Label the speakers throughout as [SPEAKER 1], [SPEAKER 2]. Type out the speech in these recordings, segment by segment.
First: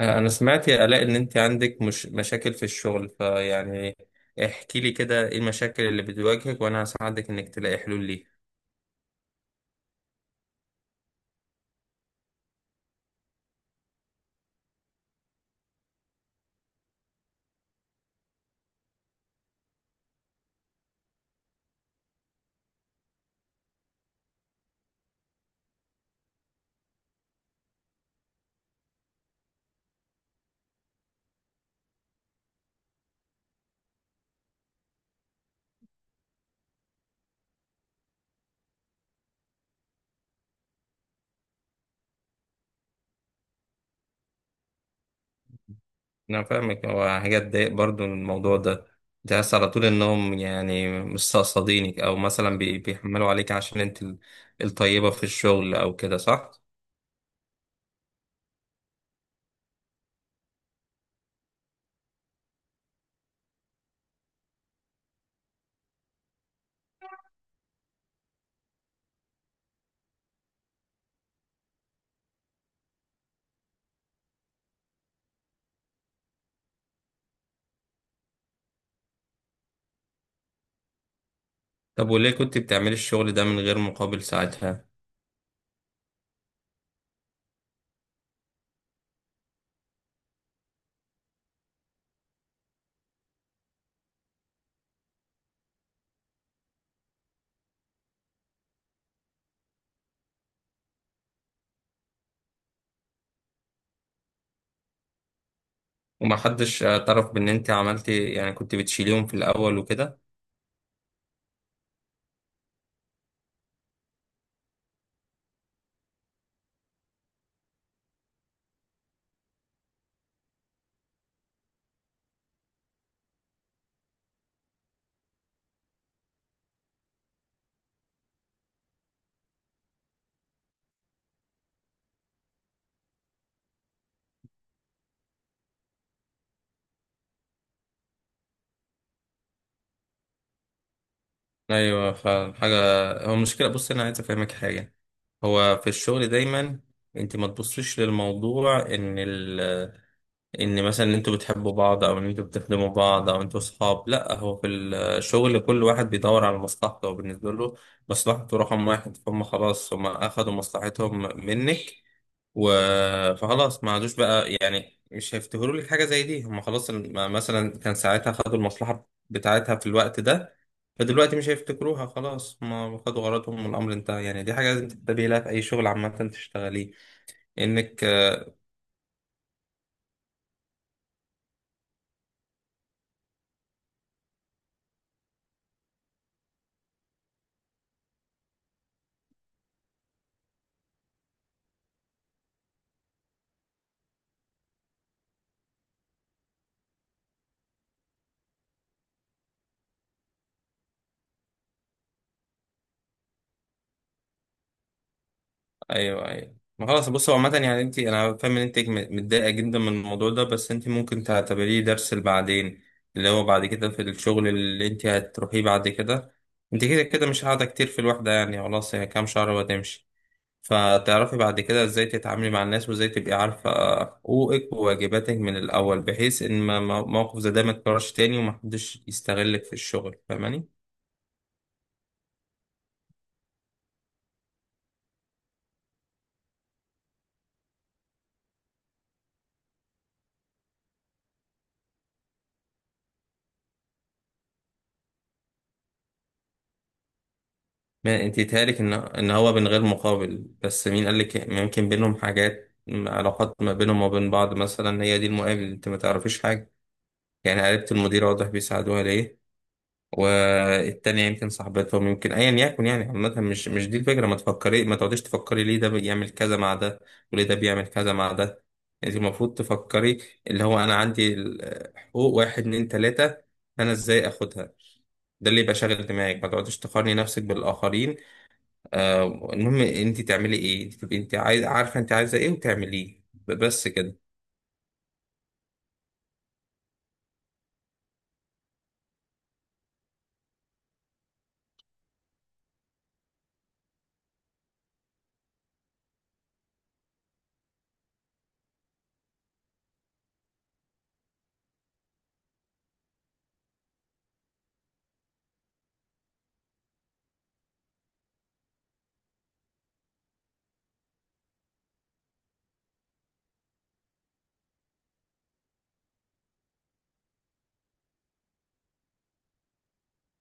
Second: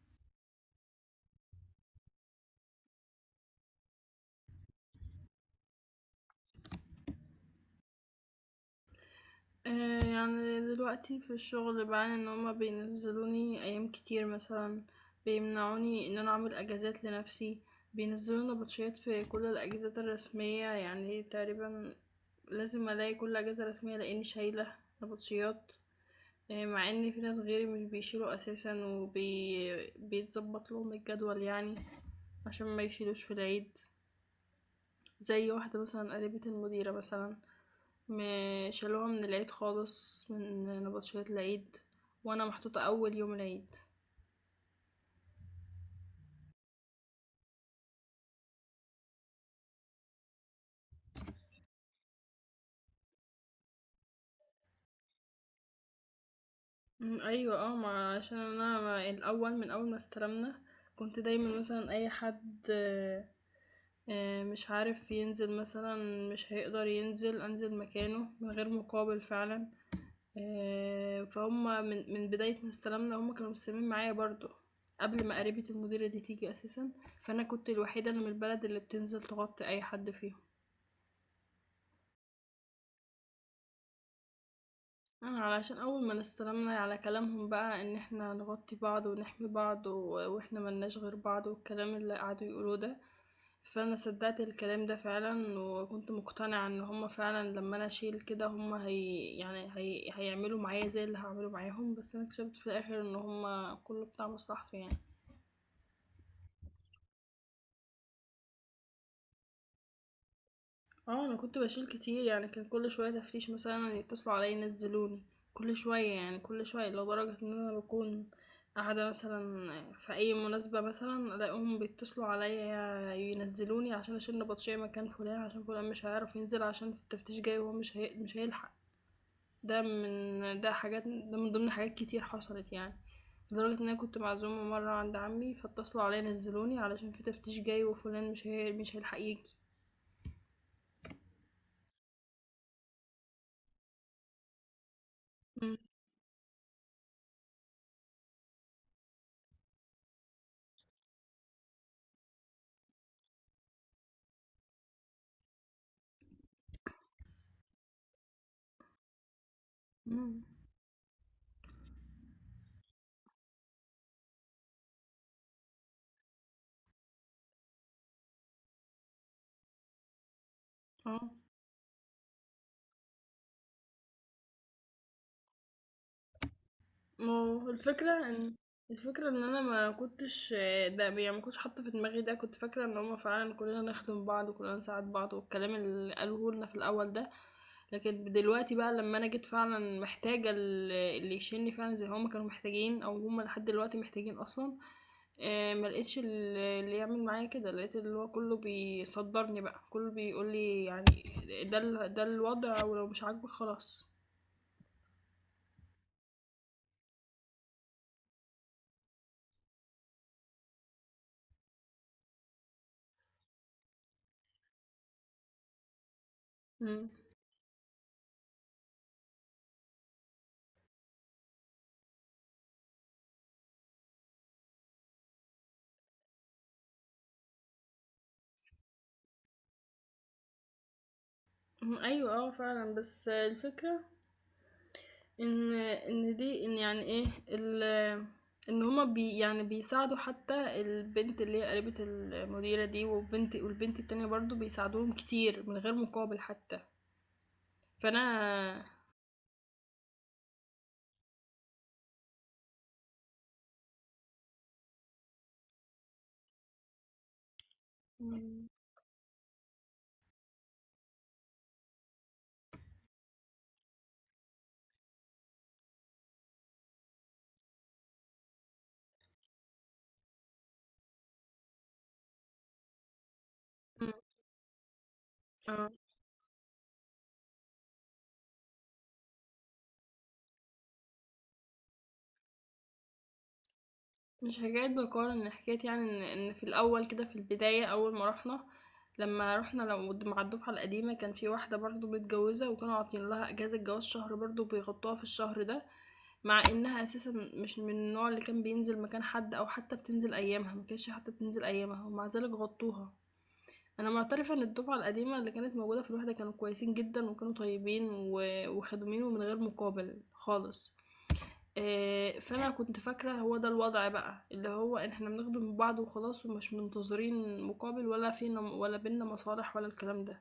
[SPEAKER 1] أنا سمعت يا آلاء ان انت عندك مش مشاكل في الشغل فيعني احكي لي كده ايه المشاكل اللي بتواجهك وانا هساعدك انك تلاقي حلول ليها.
[SPEAKER 2] يعني دلوقتي في الشغل بعاني ان هما بينزلوني ايام كتير مثلا، بيمنعوني ان انا اعمل اجازات لنفسي. بينزلوا نبطشيات في كل الاجازات الرسمية يعني تقريبا لازم الاقي كل اجازة رسمية لاني شايلة نبطشيات. مع ان في ناس غيري مش بيشيلوا اساسا وبي بيتظبط لهم الجدول يعني، عشان ما يشيلوش في العيد. زي واحدة مثلا قريبة المديرة مثلا، ما شالوها من العيد خالص من نبطشيات العيد، وانا محطوطة اول يوم العيد.
[SPEAKER 1] انا فاهمك، هو حاجات تضايق برضو الموضوع ده. تحس على طول انهم يعني مستقصدينك او مثلا بيحملوا عليك عشان انت الطيبة في الشغل او كده، صح؟
[SPEAKER 2] مم، ايوه اه. ما عشان انا الاول من اول ما استلمنا كنت دايما مثلا اي حد مش عارف ينزل مثلا، مش هيقدر ينزل انزل مكانه من غير مقابل فعلا. فهم. من بداية ما استلمنا هم كانوا مستلمين معايا برضو، قبل ما قريبة المديرة دي تيجي اساسا. فانا كنت الوحيدة اللي من البلد اللي بتنزل تغطي اي حد فيهم.
[SPEAKER 1] طب وليه كنت بتعملي الشغل ده من غير مقابل ساعتها؟
[SPEAKER 2] علشان أول ما استلمنا على كلامهم بقى إن إحنا نغطي بعض ونحمي بعض وإحنا ملناش غير بعض والكلام اللي قعدوا يقولوه ده، فأنا صدقت الكلام ده فعلا وكنت مقتنعة إن هما فعلا لما أنا أشيل كده هما هي يعني هي هيعملوا معايا زي اللي هعمله معاهم، بس أنا اكتشفت في الآخر إن هما كله بتاع مصلحته يعني.
[SPEAKER 1] ومحدش اعترف بان انت عملتي، يعني كنت بتشيليهم في الاول وكده.
[SPEAKER 2] اه انا كنت بشيل كتير يعني، كان كل شويه تفتيش مثلا يتصلوا عليا ينزلوني، كل شويه لدرجه ان انا بكون قاعده مثلا في اي مناسبه مثلا الاقيهم بيتصلوا عليا ينزلوني عشان اشيل نبطشيه مكان فلان، عشان فلان مش هيعرف ينزل عشان في التفتيش جاي وهو مش هيلحق. ده من ضمن حاجات كتير حصلت يعني. لدرجة ان انا كنت معزومة مرة عند عمي فاتصلوا عليا نزلوني علشان في تفتيش جاي وفلان مش هيلحق يجي.
[SPEAKER 1] ايوه فعلا حاجه. هو المشكله بص، انا عايز افهمك حاجه.
[SPEAKER 2] مم.
[SPEAKER 1] هو في الشغل دايما انت ما تبصيش للموضوع ان ال ان مثلا ان انتوا بتحبوا بعض او ان انتوا بتخدموا بعض او انتوا صحاب، لا هو في الشغل كل واحد بيدور على مصلحته، وبالنسبه له مصلحته رقم واحد. فهم خلاص، هم
[SPEAKER 2] مم.
[SPEAKER 1] اخدوا مصلحتهم منك و... فخلاص ما عادوش بقى، يعني مش هيفتكروا لك حاجه زي دي. هم خلاص مثلا كان ساعتها خدوا المصلحه بتاعتها في الوقت ده،
[SPEAKER 2] اه.
[SPEAKER 1] فدلوقتي مش هيفتكروها. خلاص ما خدوا غرضهم والامر انتهى. يعني دي حاجه لازم تنتبهي لها في اي شغل عامه تشتغليه.
[SPEAKER 2] ما هو
[SPEAKER 1] انك
[SPEAKER 2] الفكرة إن، الفكرة إن أنا ما كنتش ده يعني ما كنتش حاطة في دماغي ده، كنت فاكرة إن هما فعلا كلنا نخدم بعض وكلنا نساعد بعض والكلام اللي قالوه لنا في الأول ده. لكن دلوقتي بقى لما أنا جيت فعلا محتاجة اللي يشيلني فعلا زي ما هما كانوا محتاجين، أو هما لحد دلوقتي محتاجين أصلا، ما لقيتش اللي يعمل معايا كده. لقيت اللي هو كله بيصدرني بقى، كله بيقولي يعني ده الوضع ولو مش عاجبك خلاص.
[SPEAKER 1] ايوه ايوه، ما خلاص بص، هو عامة يعني انت، انا فاهم ان انت متضايقة جدا من الموضوع ده، بس انت ممكن تعتبريه درس لبعدين، اللي هو بعد كده في الشغل اللي انت هتروحيه بعد كده. انت كده
[SPEAKER 2] مم.
[SPEAKER 1] كده مش قاعدة كتير في الوحدة، يعني خلاص هي كام شهر وهتمشي. فتعرفي بعد كده ازاي تتعاملي مع الناس وازاي تبقي عارفة حقوقك وواجباتك من الأول، بحيث ان موقف زي ده ما يتكررش تاني ومحدش يستغلك في الشغل. فاهماني؟
[SPEAKER 2] ايوه اه فعلا. بس الفكره إن إن دي إن يعني إيه ال إن هما بي يعني بيساعدوا حتى البنت اللي هي قريبة المديرة دي، والبنت التانية برضو بيساعدوهم كتير من غير مقابل حتى،
[SPEAKER 1] ما
[SPEAKER 2] فأنا.
[SPEAKER 1] انت تهالك ان ان هو من غير مقابل، بس مين قال لك؟ ممكن بينهم حاجات، علاقات ما بينهم وبين بعض مثلا، هي دي المقابل، انت ما تعرفيش حاجه. يعني قريبة المدير واضح
[SPEAKER 2] مم.
[SPEAKER 1] بيساعدوها ليه، والتانية يمكن صاحبتهم، يمكن ايا يكن يعني. عامة مش دي الفكرة، ما تفكري، ما تقعديش تفكري ليه ده بيعمل كذا مع ده وليه ده بيعمل كذا مع ده. انت المفروض تفكري اللي هو انا عندي حقوق واحد اتنين تلاتة، انا
[SPEAKER 2] مم.
[SPEAKER 1] ازاي اخدها. ده اللي يبقى
[SPEAKER 2] آه.
[SPEAKER 1] شاغل دماغك، ما تقعديش تقارني نفسك بالاخرين. آه المهم انت تعملي ايه، تبقي انت عايز عارفه انت عايزه ايه وتعمليه بس كده.
[SPEAKER 2] مش حكاية بقارن، حكاية يعني إن في الأول كده في البداية أول ما رُحنا، لمّا رُحنا لو د مع الدفعة القديمة، كان في واحدة برضه متجوزة وكانوا عاطيين لها إجازة جواز شهر، برضه بيغطوها في الشهر ده، مع إنها أساسًا مش من النوع اللي كان بينزل مكان حد أو حتى بتنزل أيامها، ما كانتش حتى بتنزل أيامها ومع ذلك غطوها. أنا معترفة إن الدفعة القديمة اللي كانت موجودة في الوحدة كانوا كويسين جدًا، وكانوا طيبين وخدومين ومن غير مقابل خالص. فأنا كنت فاكرة هو ده الوضع بقى، اللي هو إن إحنا بنخدم من بعض وخلاص ومش منتظرين مقابل، ولا فينا ولا بيننا مصالح ولا الكلام ده.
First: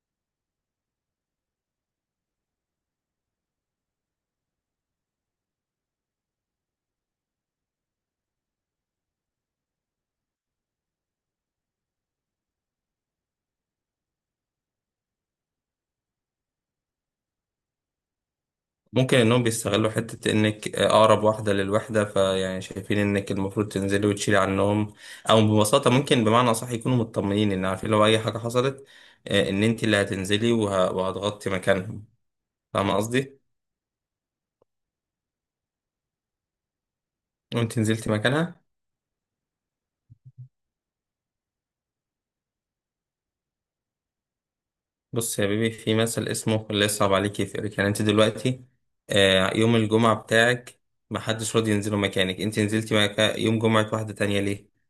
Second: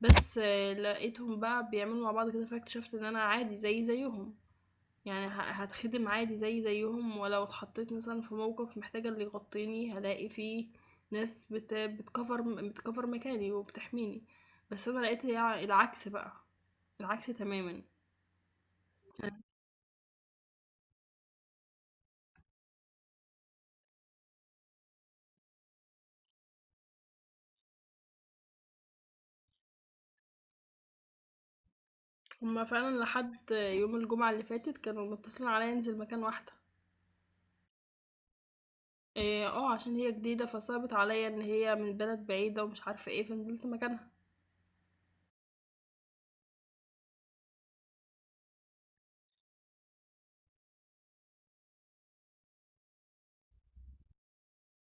[SPEAKER 2] بس لقيتهم بقى بيعملوا مع بعض كده، فاكتشفت إن أنا عادي زيي زيهم. يعني هاتخدم عادي زيي زيهم، ولو اتحطيت مثلًا في موقف محتاجة اللي يغطيني هالاقي في ناس بت بتcover بتcover مكاني وبتحميني. بس أنا لقيت العكس بقى، العكس تمامًا.
[SPEAKER 1] ممكن انهم بيستغلوا حته انك اقرب واحده للوحده فيعني شايفين انك المفروض تنزلي وتشيلي عنهم، او ببساطه ممكن بمعنى صح يكونوا مطمنين ان عارفين لو اي حاجه حصلت ان انت اللي هتنزلي وهتغطي مكانهم.
[SPEAKER 2] هما
[SPEAKER 1] فاهمه
[SPEAKER 2] فعلًا
[SPEAKER 1] قصدي؟
[SPEAKER 2] لحد يوم الجمعة اللي فاتت كانوا متصلين عليَّ أنزل مكان واحدة.
[SPEAKER 1] وانت نزلتي مكانها.
[SPEAKER 2] عشان هي جديدة فصعبت عليَّ إن هي من بلد بعيدة ومش عارفة إيه، فنزلت مكانها.
[SPEAKER 1] بص يا بيبي، في مثل اسمه اللي يصعب عليك يفرق. يعني انت دلوقتي يوم الجمعة بتاعك محدش راضي ينزله مكانك، انت نزلتي يوم جمعة واحدة تانية ليه؟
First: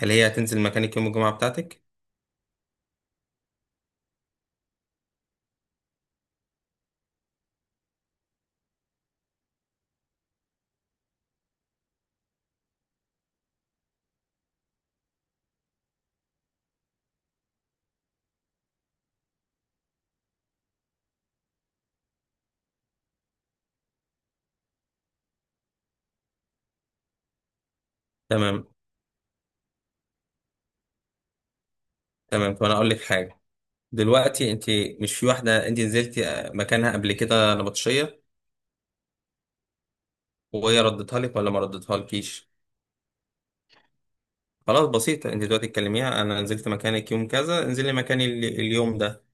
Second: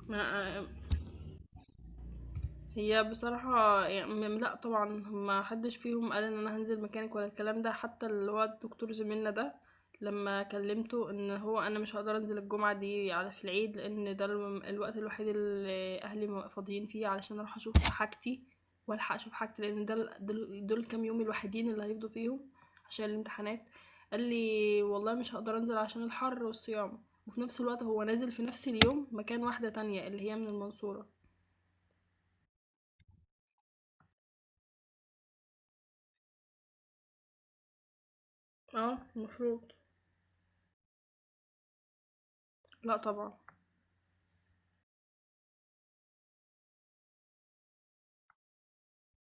[SPEAKER 1] هل
[SPEAKER 2] ما
[SPEAKER 1] هي هتنزل
[SPEAKER 2] آه،
[SPEAKER 1] مكانك يوم الجمعة بتاعتك؟
[SPEAKER 2] هي بصراحة ي م لأ طبعًا، ما حدش فيهم قال إن أنا هانزل مكانِك ولا الكلام ده. حتى اللي هو الدكتور زميلنا ده لمّا كلمته إن هو أنا مش هاقدر أنزل الجمعة دي على في العيد، لإن ده الوقت الوحيد اللي أهلي فاضيين فيه علشان أروح أشوف حاجتي وألحق أشوف حاجتي، لإن ده ال دول دول الكام يوم الوحيدين اللي هيفضوا فيهم عشان الامتحانات، قال لي: "والله مش هاقدر أنزل عشان الحر والصيام." وفي نفس الوقت هو نازل في
[SPEAKER 1] تمام
[SPEAKER 2] نفس اليوم مكان واحدة تانية اللي هي من المنصورة.
[SPEAKER 1] تمام، طب انا اقول لك حاجة. دلوقتي انت مش في واحدة انت نزلتي مكانها قبل كده نبطشية،
[SPEAKER 2] آه المفروض.
[SPEAKER 1] وهي ردتها لك ولا ما ردتها لكيش؟
[SPEAKER 2] لأ طبعًا.
[SPEAKER 1] خلاص بسيطة، انت دلوقتي تكلميها: انا نزلت مكانك يوم كذا، انزلي مكاني اليوم ده.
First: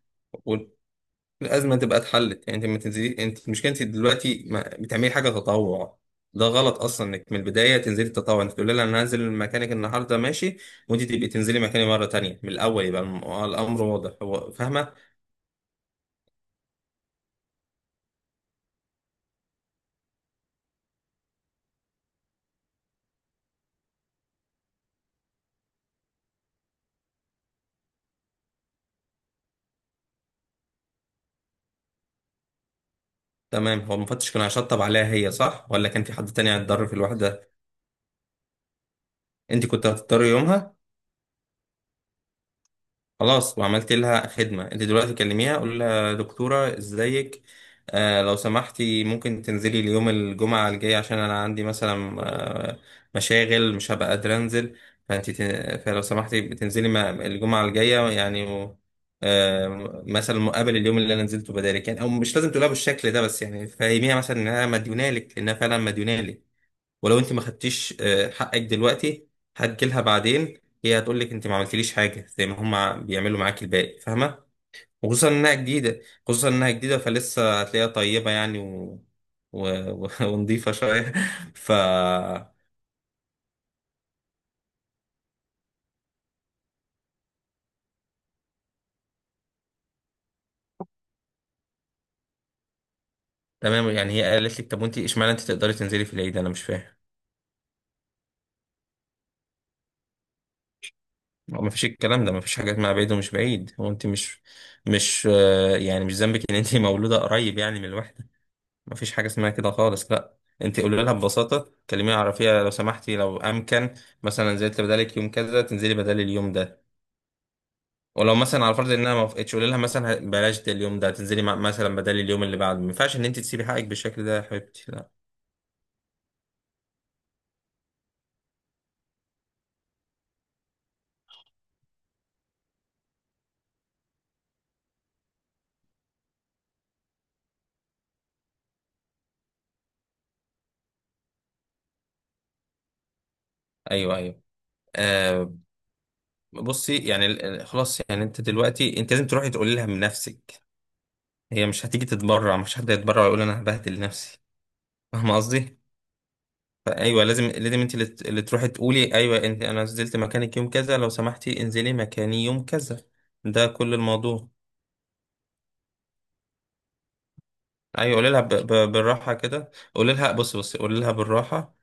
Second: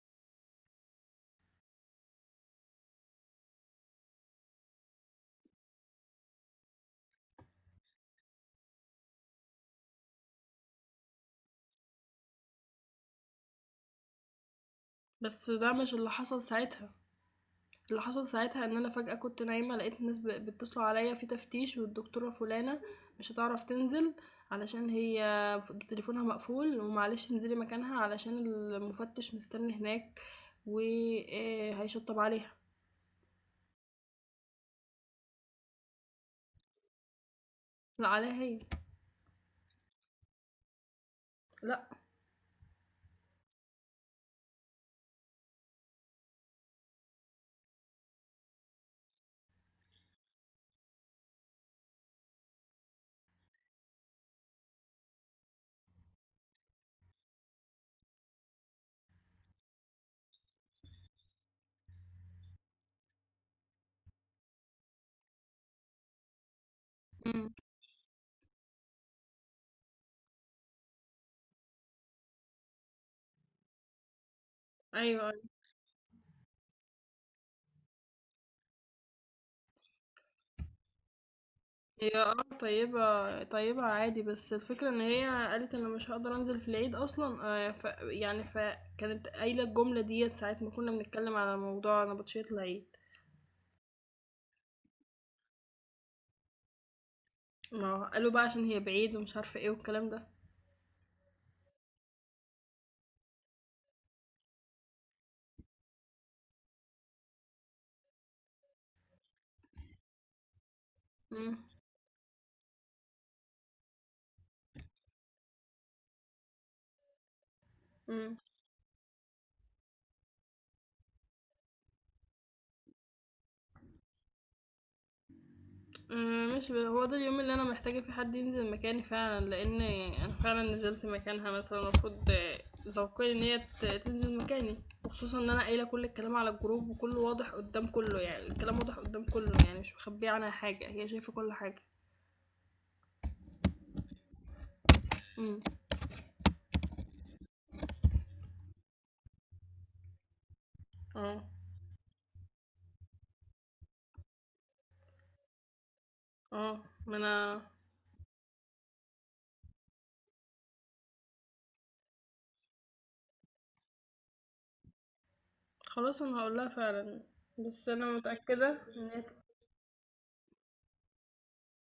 [SPEAKER 1] الازمه تبقى اتحلت. يعني انت ما تنزلي، انت مشكلتي دلوقتي ما بتعملي حاجه تطوع. ده غلط اصلا انك من البدايه تنزلي تطوع. انت تقولي لها انا هنزل مكانك النهارده ماشي، وانت تبقي تنزلي مكاني مره تانية. من الاول يبقى الامر واضح، هو فاهمه.
[SPEAKER 2] بس ده مش اللي حصل ساعتها، اللي حصل ساعتها إن أنا فجأة كنت نايمة لقيت الناس بيتصلوا عليَّ في تفتيش، والدكتورة فلانة مش هتعرف تنزل علشان هي تليفونها مقفول، ومعلش انزلي مكانها علشان المفتش مستني هناك و، هيشطّب عليها.
[SPEAKER 1] تمام، هو المفتش كان هيشطب عليها هي، صح، ولا كان في حد تاني هيتضرر في الوحده؟
[SPEAKER 2] لأ عليها هي.
[SPEAKER 1] انت كنت هتضطري يومها.
[SPEAKER 2] لأ.
[SPEAKER 1] خلاص، وعملت لها خدمة. انت دلوقتي كلميها، قول لها: دكتورة ازيك، آه لو سمحتي ممكن تنزلي اليوم الجمعة الجاي عشان انا عندي مثلا آه مشاغل مش هبقى قادرة انزل، فانت فلو سمحتي بتنزلي الجمعة الجاية يعني و... آه مثلا مقابل اليوم اللي انا نزلته بدالك يعني. او مش لازم تقولها بالشكل ده، بس يعني فهميها مثلا انها مديونالك، لانها فعلا مديونالك. ولو انت ما
[SPEAKER 2] إمم.
[SPEAKER 1] خدتيش حقك دلوقتي، هتجيلها بعدين هي هتقول لك انت ما عملتليش حاجه، زي ما هم بيعملوا معاك الباقي. فاهمه؟
[SPEAKER 2] أيوه،
[SPEAKER 1] وخصوصا
[SPEAKER 2] أيوه.
[SPEAKER 1] انها جديده، خصوصا انها جديده فلسه هتلاقيها طيبه، يعني و... و... و... ونضيفه شويه. ف
[SPEAKER 2] هي اه طيبة طيبة عادي، بس الفكرة ان هي قالت انا مش هقدر انزل في العيد اصلا، ف يعني فكانت قايلة الجملة ديت ساعة ما كنا بنتكلم على موضوع نبطشية العيد.
[SPEAKER 1] تمام، يعني هي قالت لك طب وانت اشمعنى انت تقدري تنزلي في العيد؟ انا مش فاهم.
[SPEAKER 2] ما هو قالوا بقى عشان هي بعيد ومش عارفة ايه والكلام ده.
[SPEAKER 1] هو ما فيش الكلام ده، ما فيش حاجه اسمها بعيد ومش بعيد. هو انت مش يعني مش ذنبك ان انت مولوده قريب يعني من الواحد. مفيش حاجة اسمها كده خالص، لا. انت قولي لها
[SPEAKER 2] مم.
[SPEAKER 1] ببساطة، كلميها عرفيها: لو سمحتي، لو امكن، مثلا نزلت بدالك يوم كذا، تنزلي بدالي اليوم ده. ولو
[SPEAKER 2] مم.
[SPEAKER 1] مثلا على فرض انها ما وافقتش، قولي لها مثلا بلاش ده اليوم ده، تنزلي مثلا بدالي اليوم اللي بعده. ما ينفعش ان انت تسيبي حقك بالشكل ده يا حبيبتي، لا.
[SPEAKER 2] ماشي. هو ده اليوم اللي أنا محتاجة فيه حد ينزل مكاني فعلًا، لإن أنا فعلًا نزلت مكانها مثلًا، المفروض ذوقيا إن هي تنزل مكاني. وخصوصًا إن أنا قايلة كل الكلام على الجروب وكله واضح قدام كله يعني، الكلام واضح قدام كله يعني، مش مخبية عنها حاجة، هي شايفة كل حاجة.
[SPEAKER 1] ايوه ايوه آه.
[SPEAKER 2] امم.
[SPEAKER 1] بصي يعني خلاص يعني انت دلوقتي انت لازم تروحي تقولي لها من نفسك.
[SPEAKER 2] آه،
[SPEAKER 1] هي مش هتيجي تتبرع، مش حد يتبرع ويقول انا هبهدل نفسي. فاهمه قصدي؟
[SPEAKER 2] ما
[SPEAKER 1] ايوه لازم
[SPEAKER 2] أنا.
[SPEAKER 1] لازم انت اللي تروحي تقولي، ايوه انت: انا نزلت مكانك يوم كذا، لو سمحتي انزلي مكاني يوم كذا. ده كل الموضوع.
[SPEAKER 2] خلاص أنا هاقول لها فعلًا، بس أنا
[SPEAKER 1] ايوه قولي لها ب... ب...
[SPEAKER 2] متأكدة إن هي.
[SPEAKER 1] بالراحه كده، قولي لها بص بص قولي لها بالراحه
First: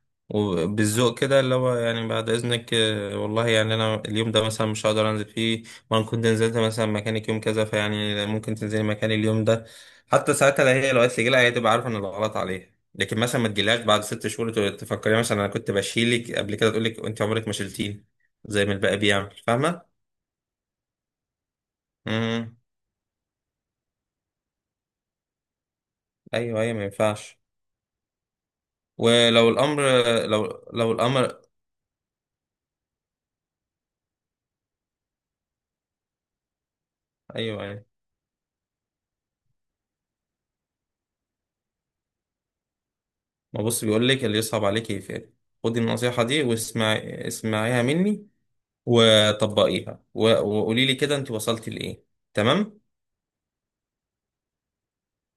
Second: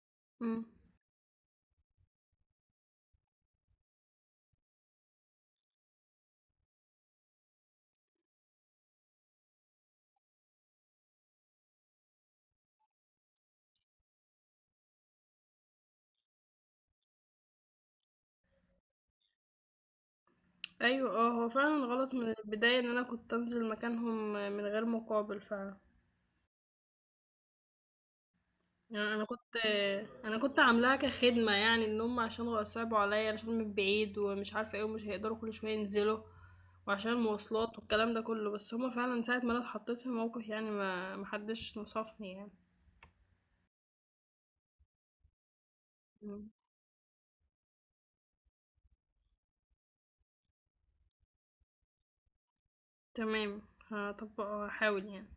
[SPEAKER 2] امم.
[SPEAKER 1] وبالذوق كده، اللي هو يعني بعد اذنك آه، والله يعني انا اليوم ده مثلا مش هقدر انزل فيه، وانا كنت نزلت مثلا مكانك يوم كذا، فيعني ممكن تنزلي مكاني اليوم ده. حتى ساعتها لو هي لو قالت لي جيلها، هي تبقى عارفه ان الغلط عليها. لكن مثلا ما تجيلهاش بعد 6 شهور تفكري مثلا انا كنت بشيلك قبل كده، تقول لك انت عمرك ما شلتيني زي ما الباقي بيعمل. فاهمه؟
[SPEAKER 2] أيوه هو فعلًا غلط من
[SPEAKER 1] امم
[SPEAKER 2] البداية إن أنا كنت أنزل مكانهم من غير مقابل فعلًا.
[SPEAKER 1] ايوه ايوه، ما ينفعش.
[SPEAKER 2] يعني انا
[SPEAKER 1] ولو
[SPEAKER 2] كنت
[SPEAKER 1] الامر،
[SPEAKER 2] انا كنت
[SPEAKER 1] لو لو
[SPEAKER 2] عاملاها
[SPEAKER 1] الامر،
[SPEAKER 2] كخدمه، يعني ان هم عشان صعبوا عليا عشان من بعيد ومش عارفه ايه ومش هيقدروا كل شويه ينزلوا وعشان
[SPEAKER 1] ايوه
[SPEAKER 2] المواصلات
[SPEAKER 1] ايوه،
[SPEAKER 2] والكلام ده كله. بس هما فعلا ساعه ما انا اتحطيت في موقف يعني، ما محدش نصفني يعني.
[SPEAKER 1] ما بص بيقول لك اللي يصعب عليك يفعل. خدي النصيحة دي
[SPEAKER 2] مم.
[SPEAKER 1] واسمعي، اسمعيها مني وطبقيها و... وقولي لي كده انت وصلتي لإيه. تمام.
[SPEAKER 2] تمام. هطبق هحاول يعني.